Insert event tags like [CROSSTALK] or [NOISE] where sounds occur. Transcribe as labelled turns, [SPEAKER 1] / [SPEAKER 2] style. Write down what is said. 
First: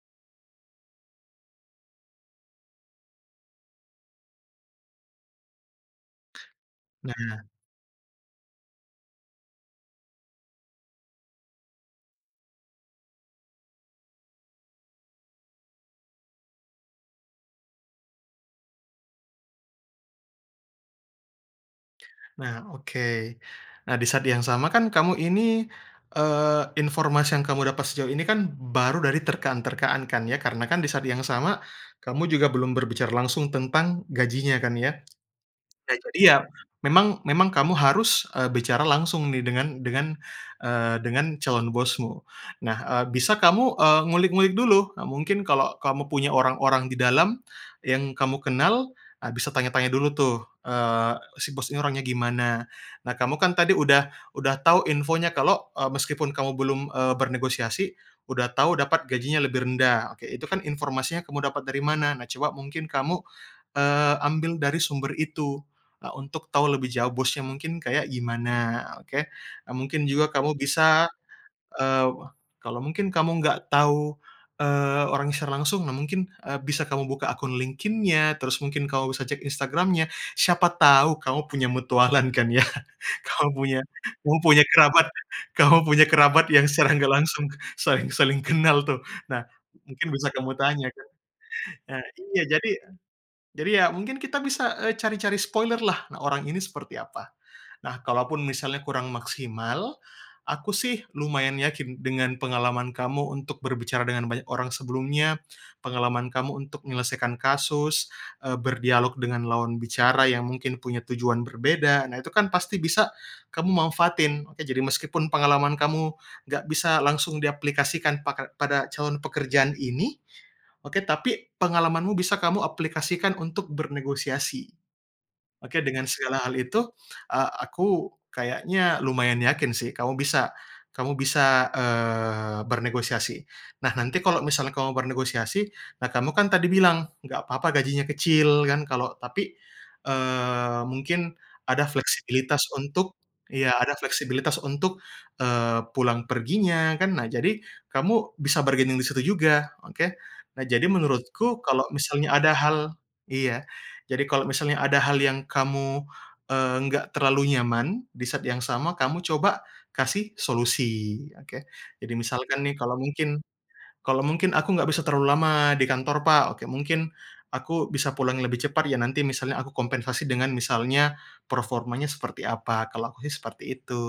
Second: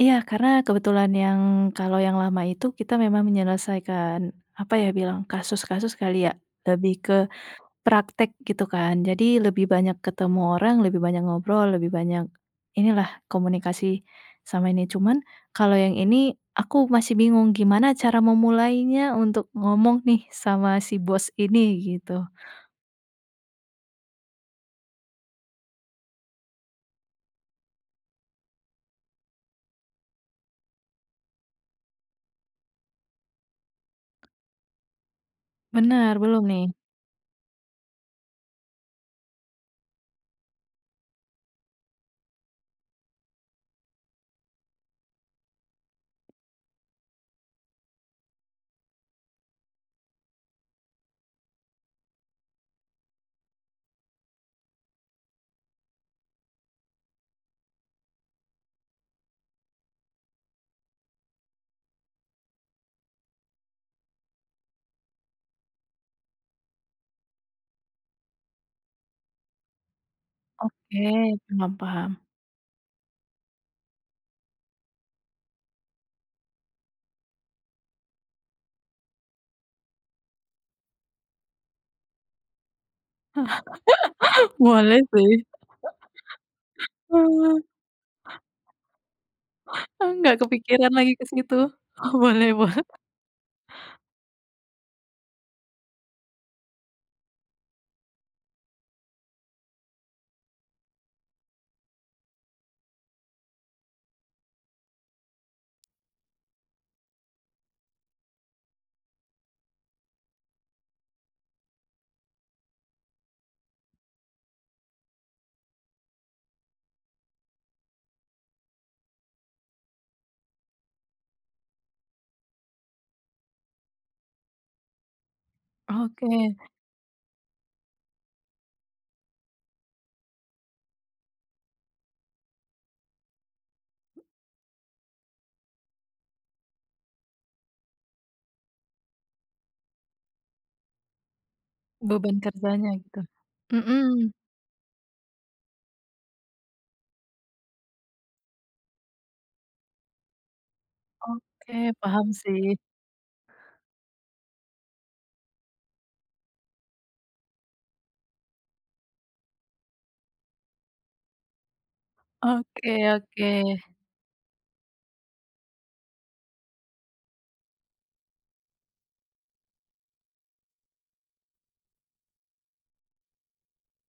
[SPEAKER 1] Iya, karena kebetulan yang, kalau yang lama itu kita memang menyelesaikan, apa ya bilang, kasus-kasus kali ya, lebih ke
[SPEAKER 2] Nah
[SPEAKER 1] praktek gitu, kan. Jadi, lebih banyak ketemu orang, lebih banyak ngobrol, lebih banyak inilah, komunikasi sama ini. Cuman, kalau yang ini, aku masih bingung gimana cara memulainya untuk ngomong nih sama si bos ini, gitu.
[SPEAKER 2] Nah, oke. Nah, di saat yang sama kan kamu ini, eee, informasi yang kamu dapat sejauh ini kan baru dari terkaan-terkaan kan, ya. Karena kan di saat yang sama, kamu juga belum berbicara langsung tentang gajinya kan, ya. Nah, itu
[SPEAKER 1] Benar, belum,
[SPEAKER 2] dia.
[SPEAKER 1] nih.
[SPEAKER 2] Memang memang kamu harus, eee, bicara langsung nih dengan dengan, eee, dengan calon bosmu. Nah, eee, bisa kamu, eee, ngulik-ngulik dulu. Nah, mungkin, kalau kamu punya orang-orang di dalam yang kamu kenal, ah, bisa tanya-tanya dulu tuh, eee, si bos ini orangnya gimana. Nah, kamu kan tadi udah udah tau infonya kalau, eee, meskipun kamu belum, eee, bernegosiasi, udah tau dapat gajinya lebih rendah. Oke, itu kan informasi yang kamu dapat dari mana? Nah, coba mungkin kamu, eee, ambil dari sumber itu, eee, untuk tau lebih jauh bosnya mungkin kayak gimana, oke. Eee, mungkin juga kamu
[SPEAKER 1] Oke,
[SPEAKER 2] bisa,
[SPEAKER 1] paham
[SPEAKER 2] eee,
[SPEAKER 1] paham.
[SPEAKER 2] kalau mungkin kamu nggak tau, eee, orangnya secara langsung, nah mungkin, eee, bisa kamu buka akun LinkedIn-nya, terus mungkin kamu bisa cek Instagram-nya, siapa tau kamu punya mutualan kan ya. Kamu punya kamu
[SPEAKER 1] [CHUCKLES]
[SPEAKER 2] punya
[SPEAKER 1] Boleh,
[SPEAKER 2] kerabat
[SPEAKER 1] sih.
[SPEAKER 2] kamu punya kerabat yang secara nggak langsung
[SPEAKER 1] [CHUCKLES]
[SPEAKER 2] saling saling kenal, tuh. Nah, mungkin
[SPEAKER 1] Eee,
[SPEAKER 2] bisa
[SPEAKER 1] nggak
[SPEAKER 2] kamu tanya,
[SPEAKER 1] kepikiran
[SPEAKER 2] kan.
[SPEAKER 1] lagi ke situ.
[SPEAKER 2] Nah iya,
[SPEAKER 1] Boleh,
[SPEAKER 2] jadi
[SPEAKER 1] bol
[SPEAKER 2] jadi, ya, mungkin kita bisa, eee, cari-cari spoiler, lah. Nah, orang ini seperti apa. Nah, kalaupun misalnya kurang maksimal, aku sih lumayan yakin dengan pengalaman kamu untuk berbicara dengan banyak orang sebelumnya, pengalaman kamu untuk nyelesaikan kasus, eee, berdialog dengan lawan bicara yang mungkin punya tujuan berbeda, nah, itu kan pasti bisa kamu manfaatin, oke. Jadi, meskipun pengalaman kamu nggak bisa langsung diaplikasikan paka pada calon pekerjaan ini, oke, tapi pengalamanmu bisa kamu aplikasikan untuk bernegosiasi. Oke, dengan segala
[SPEAKER 1] Oke.
[SPEAKER 2] hal itu, eee, aku kayaknya lumayan yakin sih kamu bisa kamu bisa, eee, bernegosiasi. Nah, nanti kalau misalnya kamu bernegosiasi, nah, kamu kan tadi bilang, "Nggak papa gajinya kecil." Kan kalau tapi, eee, mungkin ada
[SPEAKER 1] Beban
[SPEAKER 2] fleksibilitas
[SPEAKER 1] kerjanya,
[SPEAKER 2] untuk
[SPEAKER 1] gitu.
[SPEAKER 2] iya, ada
[SPEAKER 1] Mhm.
[SPEAKER 2] fleksibilitas untuk, eee, pulang perginya, kan. Nah, jadi, kamu bisa bargaining di situ juga. Oke? Nah, jadi menurutku, kalau
[SPEAKER 1] Oke, paham,
[SPEAKER 2] misalnya ada
[SPEAKER 1] sih.
[SPEAKER 2] hal iya. Jadi, kalau misalnya ada hal yang kamu, eee, nggak terlalu nyaman, di saat yang sama kamu coba kasih solusi, oke. Jadi, misalkan nih
[SPEAKER 1] Oke
[SPEAKER 2] kalau mungkin,
[SPEAKER 1] oke.
[SPEAKER 2] kalau mungkin, "Aku nggak bisa terlalu lama di kantor, Pak," oke. "mungkin aku bisa pulang lebih cepat ya. Nanti misalnya aku kompensasi dengan misalnya performanya seperti apa." Kalau aku sih seperti itu.